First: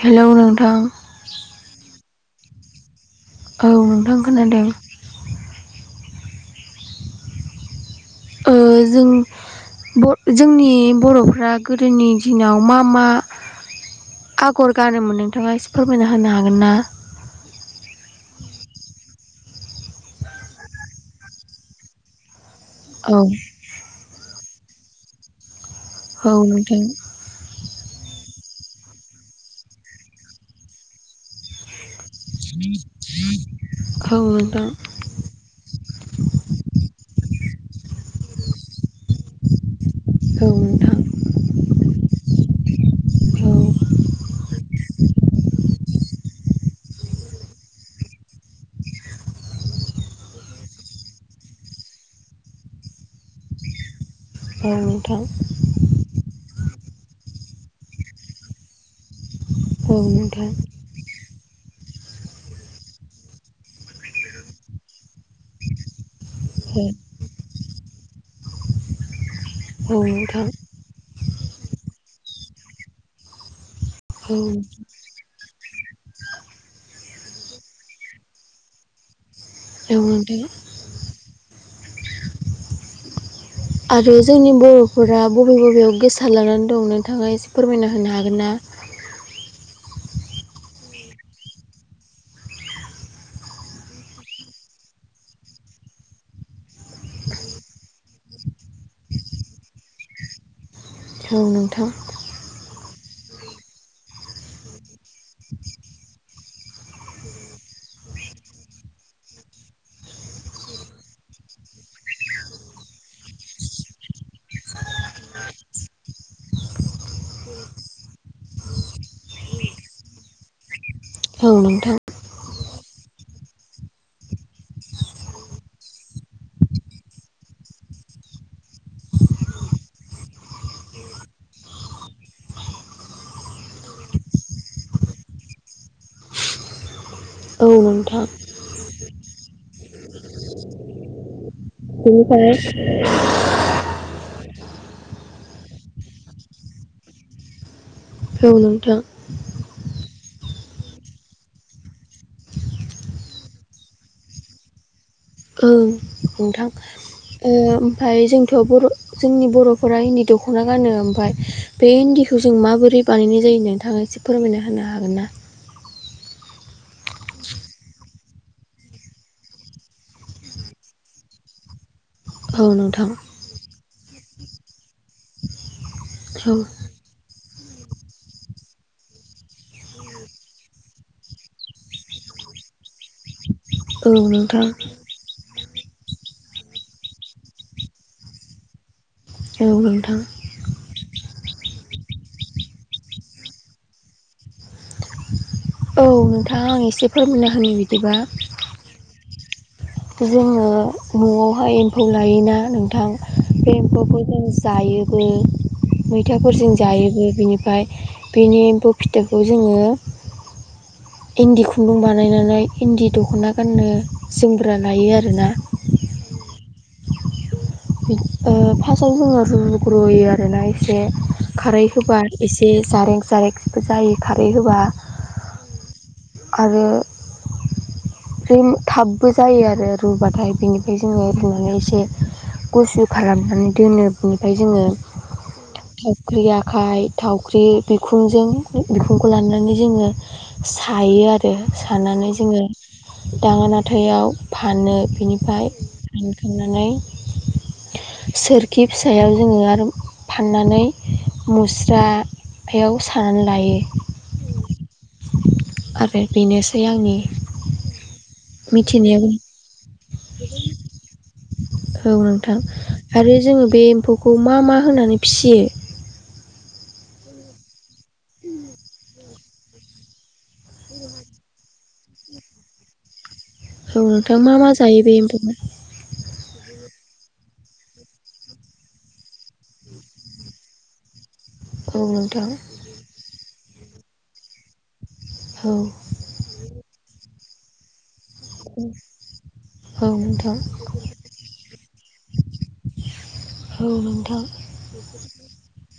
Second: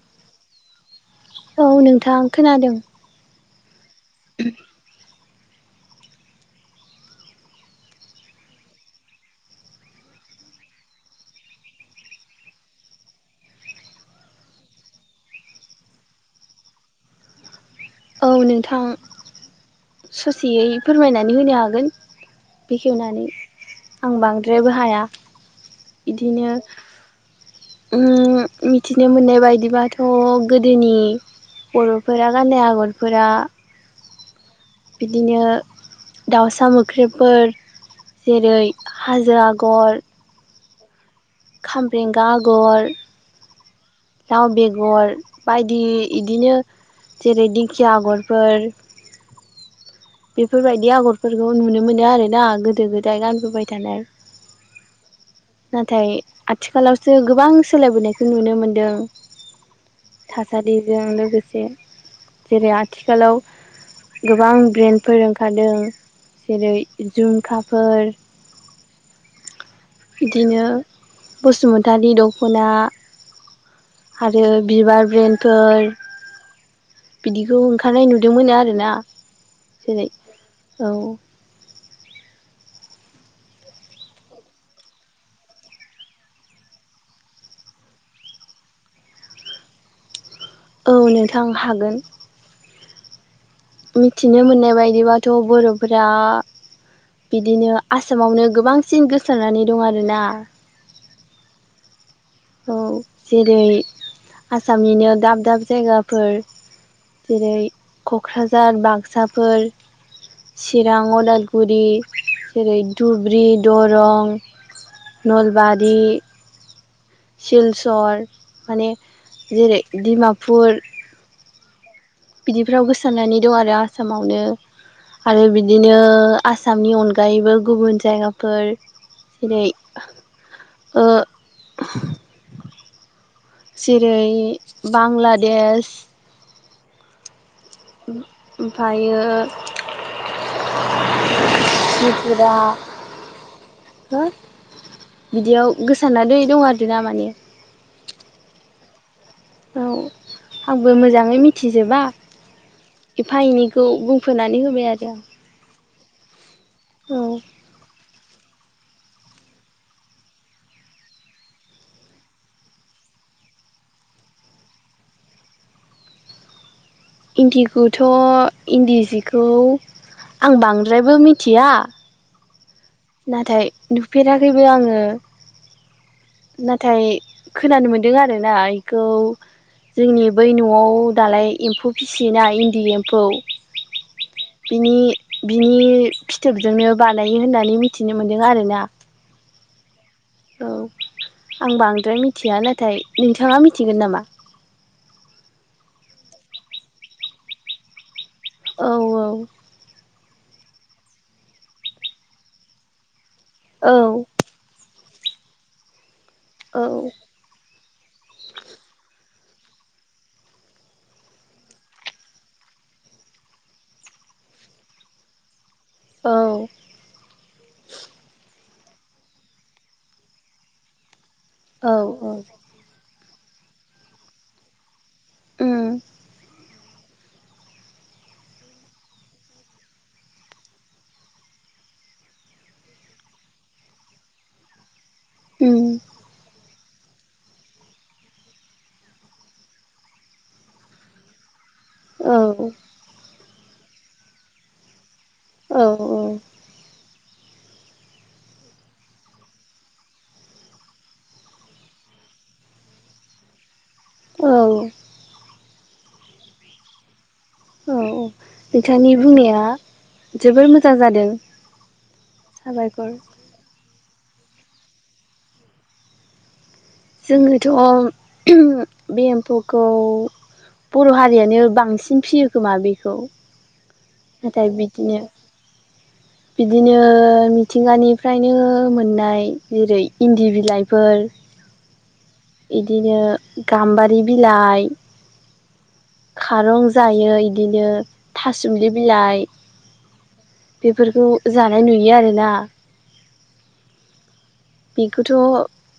Hello नोंथां। औ नोंथां खोनादों। औ नोंथां खोनादों। जों जोंनि बर'फोरा गोदोनि दिनाव मा मा। आगर गानोमोन नोंथाङा एसे फोरमायना होनो हागोन ना? औ नोंथां ससेयै फोरमायनानै होनो हागोन। औ बेखेवनानै आं बांद्रायबो हाया। औ बिदिनो नोंथां मिथिनो मोननाय बायदिबाथ' गोदोनि बर'फोरा गाननाय आगरफोरा [unintelligible] बिदिनो दाउसा मोख्रिबफोर जेरै हाजो आगर औ नोंथां खामब्रेंगा आगर औ लाउ बेगर बायदि इदिनो जेरै दिंखिया आगरफोर [inaudible] बेफोरबायदि आगरफोरखौ नुनो मोनो आरोना गोदो गोदाय गानबोबाय थानाय औ नोंथां नाथाय आथिखालावसो गोबां सोलायबोनायखौ नुनो मोनदों। थासारिजों लोगो लोगोसे जेरै आथिखालाव गोबां ब्रेन फोरोंखादों जेरै जुमखाफोर बिदिनो औ बसुमतारी दख'ना आरो औ बिबार ब्रेेनडफोर बिदिखौ ओंखारनाय नुदोंमोनो आरोना जेरै नोंथां औ आरो जोंनि बर'फोरा बबे बबेयाव गोसार लानानै दं नोंथाङा एसे फोरमायना होनो हागोन ना? [inaudible] औ नोंथां हागोन। मिथिनो मोननाय बायदिबाथ' बर'फोरा बिदिनो आसामावनो गोबांसिन गोसारनानै दं आरोना। औ नोंथां औ जेरै आसामनिनो दाब दाब जायगाफोर जेरै क'क्राझार बाक्साफोर चिरां अदालगुरि जेरै धुब्रि दरं नलबारि सिलचर माने जेरै डिमापुर आं नोंथां बिदिफ्राव गोसारानानै दं आरो आसामावनो आरो बिदिनो आसामनि अनगायैबो गुबुन जायगाफोर जेरै जेरै बांलादेश औ नोंथां ओमफायो [unintelligible] बेनिफ्राय रा बिदियाव गोसारानानै दं आरो ना माने औ नोंथां औ आंबो मोजाङै मिथिजोबा एफा एनैखौ बुंफोरनानै होबाय आरो आं औ नोंथां औ ओमफाय जों थ' बर' जोंनि बर'फोरा इन्दि दख'ना गानो ओमफाय बे इन्दिखौ जों माबोरै बानायनाय जायो। नोंथाङा एसे फोरमायना होनो हागोन ना? इन्दिखौथ' इन्दि जिखौ आं बांद्रायबो मिथिया औ नोंथां नाथाय नुफेराखैबो आङो नाथाय खोनानो मोनदों आरोना इखौ जोंनि बै न'आव दालाय एम्फौ फिसियोना इन्दि एम्फौ औ नोंथां बिनि बिनि फिथोबजोंनो बानायो होननानै मिथिनो मोन्दों आरोना। औ नोंथां औ आं बांद्राय मिथिया नाथाय नोंथाङा मिथिगोन नामा? औ नोंथांआं एसे फोरमायना होयो बिदिबा औ औ जोङो न'आवहाय एम्फौ लायोना नोंथां। बे औ एम्फौफोर जों जायोबो मैथाफोरजों औ जायोबो बिनिफ्राय बेनि एम्फौ फिथोबखौ जोङो इन्दि खुन्दुं बानायनानै इन्दि दख'ना गाननो जोमग्रा लायो आरोना औ फार्स्टआव जोङो रुजुग्रुयो आरोना एसे खारै औ होबा औ एसे जारेंख जारेंखबो जायो खारै होबा [unintelligible] आरो थाबबो जायो आरो रुबाथाय बेनिफ्राय जोङो रुनानै एसे गुसु खालामनानै दोनो बिनिफ्राय जोङो उम थावख्रिया आखाय थावख्रि बिखुंजों बिखुंखौ लानानै जोङो सायो आरो सानानै औ जोङो दाङा नाथायाव फानो बिनिफ्राय औ औ फानखांनानै सोरखि फिसायाव जोङो आरो फाननानै मुस्रायाव सानानै लायो औ आरो बेनोसै आंनि औ औ नोंथांनि मिथिनायाव बुंनाया जोबोर मोजां जादों औ नोंथां साबायखर आरो जोङो बे एम्फौखौ मा मा होनानै फिसियो जोङोथ' बे एम्फौखौ बर' हारियानो बांसिन फियो खोमा बेखौ औ नोंथां मा मा नाथाय जायो बे बिदिनो एम्फफ्रा बिदिनो मिथिंगानिफ्रायनो मोननाय जेरै इन्दि बिलाइफोर औ नोंथां बिदिनो गाम्बारि बिलाइ औ खारं जायो बिदिनो थासुमलि औ नोंथां बेफोरखौ जानाय नुयो आरोना औ नोंथां बेखौथ'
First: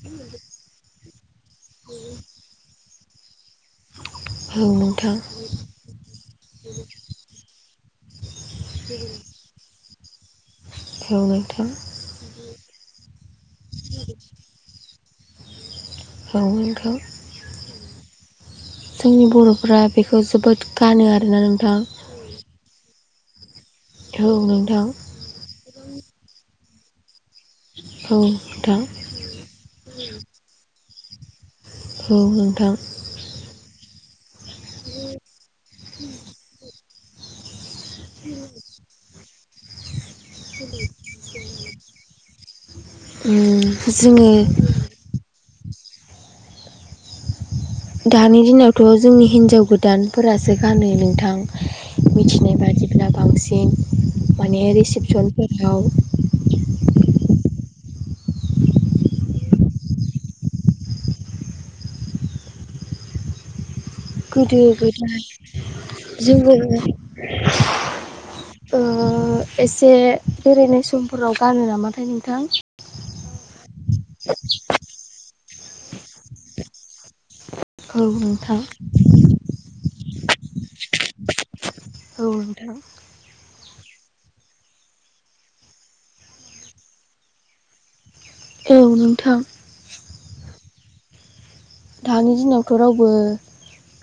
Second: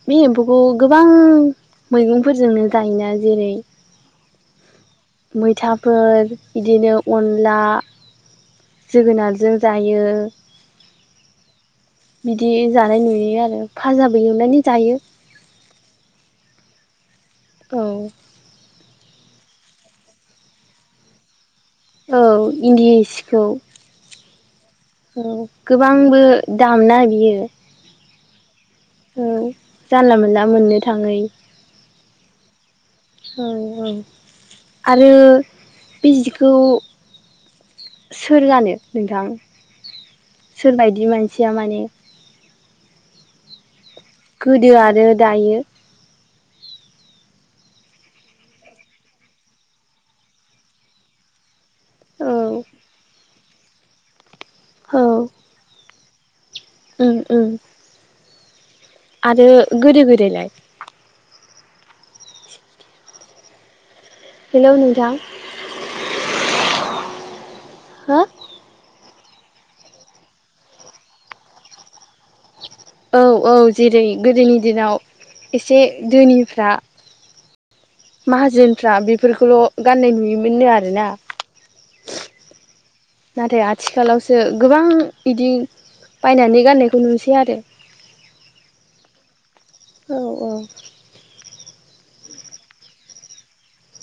बे एम्फौखौ गोबां मैगंफोरजोंनो जायोना जेरै औ नंगौ मैथाफोर बिदिनो अनला जोगोनारजों जायो औ नोंथां जायो बिदि जानाय नुयो आरो फाजाबो एवनानै जायो औ नंगौ औ जोंनि बर' फ्रा बेखौ जोबोद गानो आरोना नों औ इन्दिसिखौ औ नोंथां औ गोबां बो दामना बियो औ नोंथां औ जानला मोनला मोननो थाङै औ नोंथां औ औ आरो बे जिखौ सोर गानो नोंथां सोरबायदि मानसिया माने जोङो गोदो आरो दायो दानि दिनावथ' जोंनि हिनजाव गोदानफोरासो गानो नोंथां औ मिथिनाय बादिब्ला बांसिन माने रिसिपसनफोराव ओम ओम आरो गोदो गोदायलाय गोदो हेलौ नोंथां गोदाय जोङो हो एसे बेरायनाय समफोराव गानो नामाथाय नोंथां औ औ जेरै गोदोनि दिनाव एसे धोनिफ्रा औ नोंथां माहाजोनफ्रा बेफोरखौल' गाननाय नुयोमोननो आरोना औ नोंथां नाथाय आथिखालावसो गोबां बिदि बायनानै गाननायखौ नुसै आरो औ नोंथां। औ औ दानि दिनावथ' रावबो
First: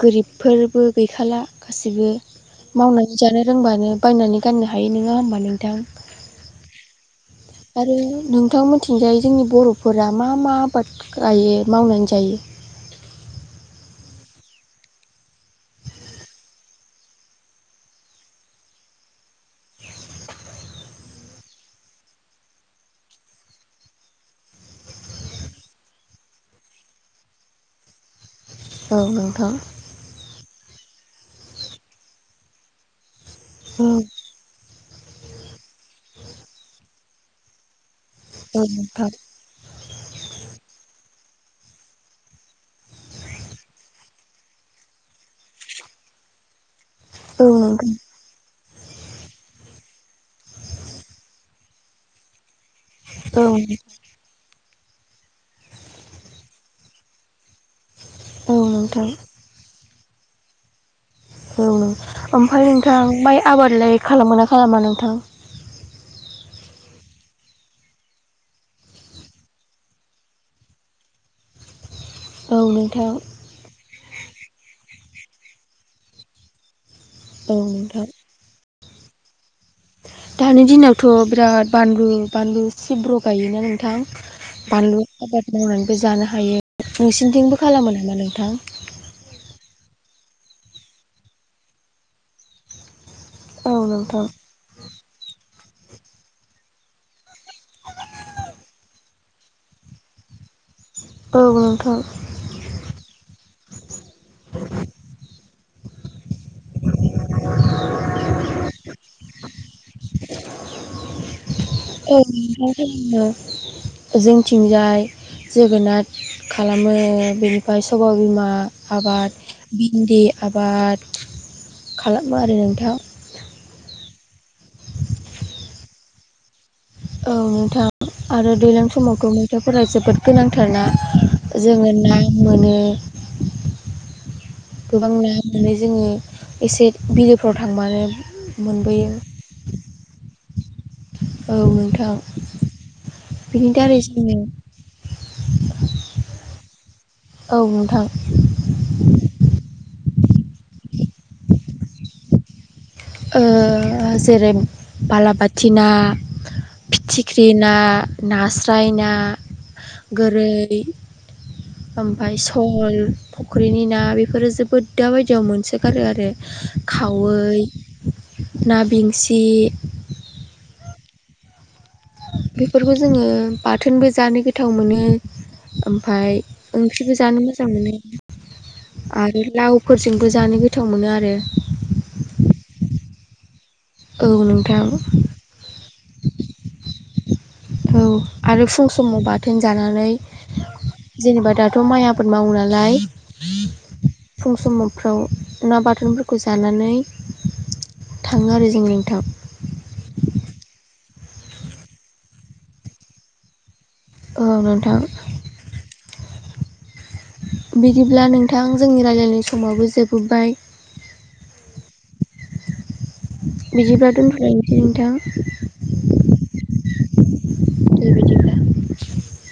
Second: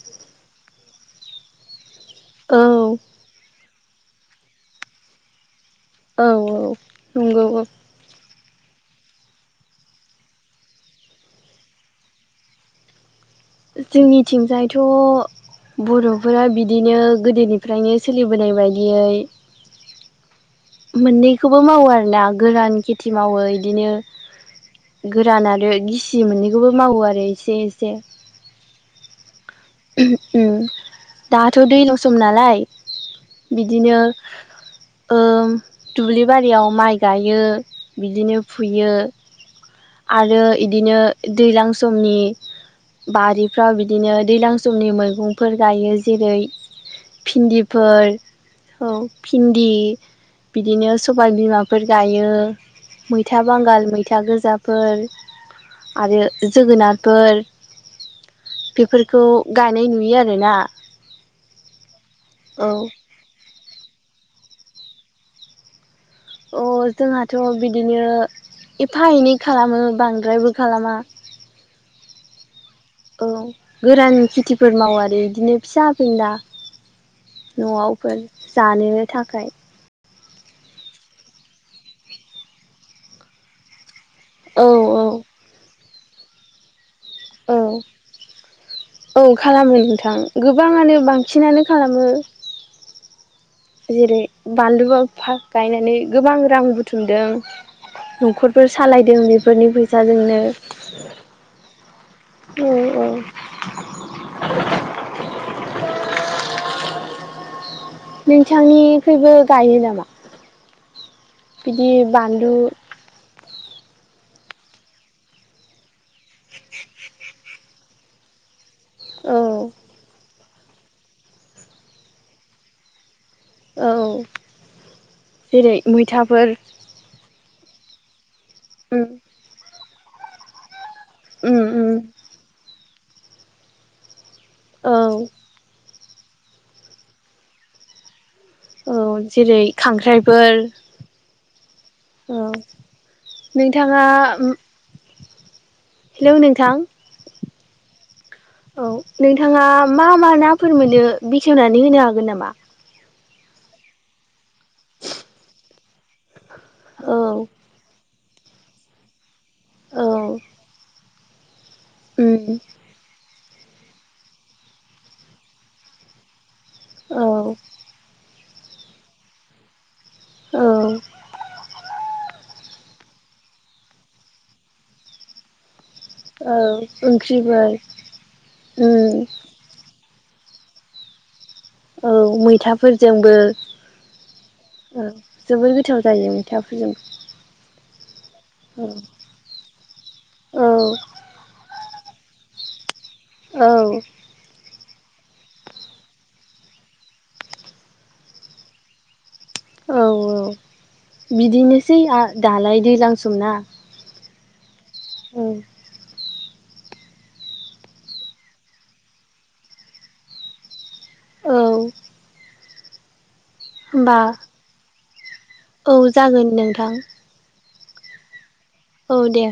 गोरिबफोरबो गैखाला गासिबो औ मावनानै जानो रोंबानो बायनानै गाननो हायो नङा होमबा नोंथां। औ औ। नंगौ औ आरो नों नोंथा मोननि थिंजाय जोंनि बर'फोरा मा-मा आबाद गायो मावनानै जायो। जोंनिथिंजायथ' बर'फोरा बिदिनो गोदोनिफ्रायनो सोलिबोनाय बायदियै [inaudible] मोननैखौबो मावो आरोना गोरान खेथि मावो बिदिनो। गोरान आरो गिसि मोननैखौबो मावो आरो एसे एसे औ नोंथां। उम दाथ' दैल' सम नालाय औ बिदिनो दुब्लि बारियाव माइ गायो बिदिनो औ फुयो नोंथां आरो इदिनो दैज्लां समनि बारिफ्राव बिदिनो दैलां समनि मैगंफोर गायो जेरै औ नोंथां भिन्दिफोर औ भिन्दि बिदिनो सबाय बिमाफोर गायो मैथा औ बांगाल मैथा गोजा फोर आरो जोगोनारफोर औ नोंथां बेफोरखौ गायनाय नुयो आरोना औ नो ओमफ्राय औ नोंथां माइ आबादलाय खालामोना खा खालामा नोंथां। अ जोंहाथ' बिदिनो एफा एनै खालामो बांद्रायबो खालामा औ नोंथां औ गोरान खेथिफोर माव आरो। बिदिनो फिसा फेनला नोंथां न'आवफोर जानोनो थाखाय‌। दानि दिनावथ' बिराद बानलु बानलु सिब्र' गायोना नोंथां। औ औ बानलु आबाद मावनानैबो जानो हायो। नोंसिनिथिंबो औ खालामो नामा नोंथां औ खालामो नोंथां गोबाङानो बांसिनानो खालामो। औ जेरै नोंथां बानलुआ गायनानै गोबां रां बुथुमदों न'खरफोर सालायदों बेफोरनि फैसाजोंनो औ नोंथां। औ नोंथांनिखैबो गायो नामा? बिदि औ बानलु [unintelligible] जोंथिंजाय जोगोनाथ खालामो बेनिफ्राय सबाइ बिमा औ आबाद भिन्दि आबाद खालामो आरो नोंथां। औ। जेरै मैथाफोर औ नोंथां आरो दैज्लां उम समावथ मैथाफोरा जोबोद गोनांथारना उम जोङो उम ना मोनो। औ गोबां ना मोनो जोङो एसे बिलोफ्राव थांबानो औ मोनबोयो जेरै खांख्राइफोर। औ नोंथां औ बिनि दारै नोंथाङा जोङो हेलौ नोंथां औ नोंथां औ नोंथाङा। मा-मा नाफोर मोनो बेखेवनानै होनो हागोन नामा? ओ जेरै बालाबाथि ना औ फिथिख्रि ना नास्राय ना औ गोरै ओमफाय उम सल फुख्रिनि ना बेफोरो जोबोद दाबायदियाव मोनसोगारो आरो। औ खावै ना बेंसि औ बेफोरखौ जोङो बाथोनबो जानो गोथाव मोनो। ओमफाय औ ओंख्रिबो जानो मोजां ओंख्रिफोर मोनो उम आरो लाव फोरजोंबो जानो गोथाव मोनो आरो। औ मैथाफोरजोंबो औ जोबोर गोथाव जायो मैथाफोरजों औ आरो फुं समाव बाथोन जानानै औ जेनेबा दा थ' माइ आबाद मावो नालाय औ फुं समाव माव ना बाथोनफोरखौ जानानै थाङो आरो जों नोंथाव औ औ बिदिनोसै दालाय दैज्लां समना औ नोंथां औ बिदिब्ला नोंथां जोंनि रायलायनाय समावबो जोबोबाय औ बिदिबा होमबा दोनथ'नोसै नोंथां औ जागोन नोंथां दे बिदिब्ला औ दे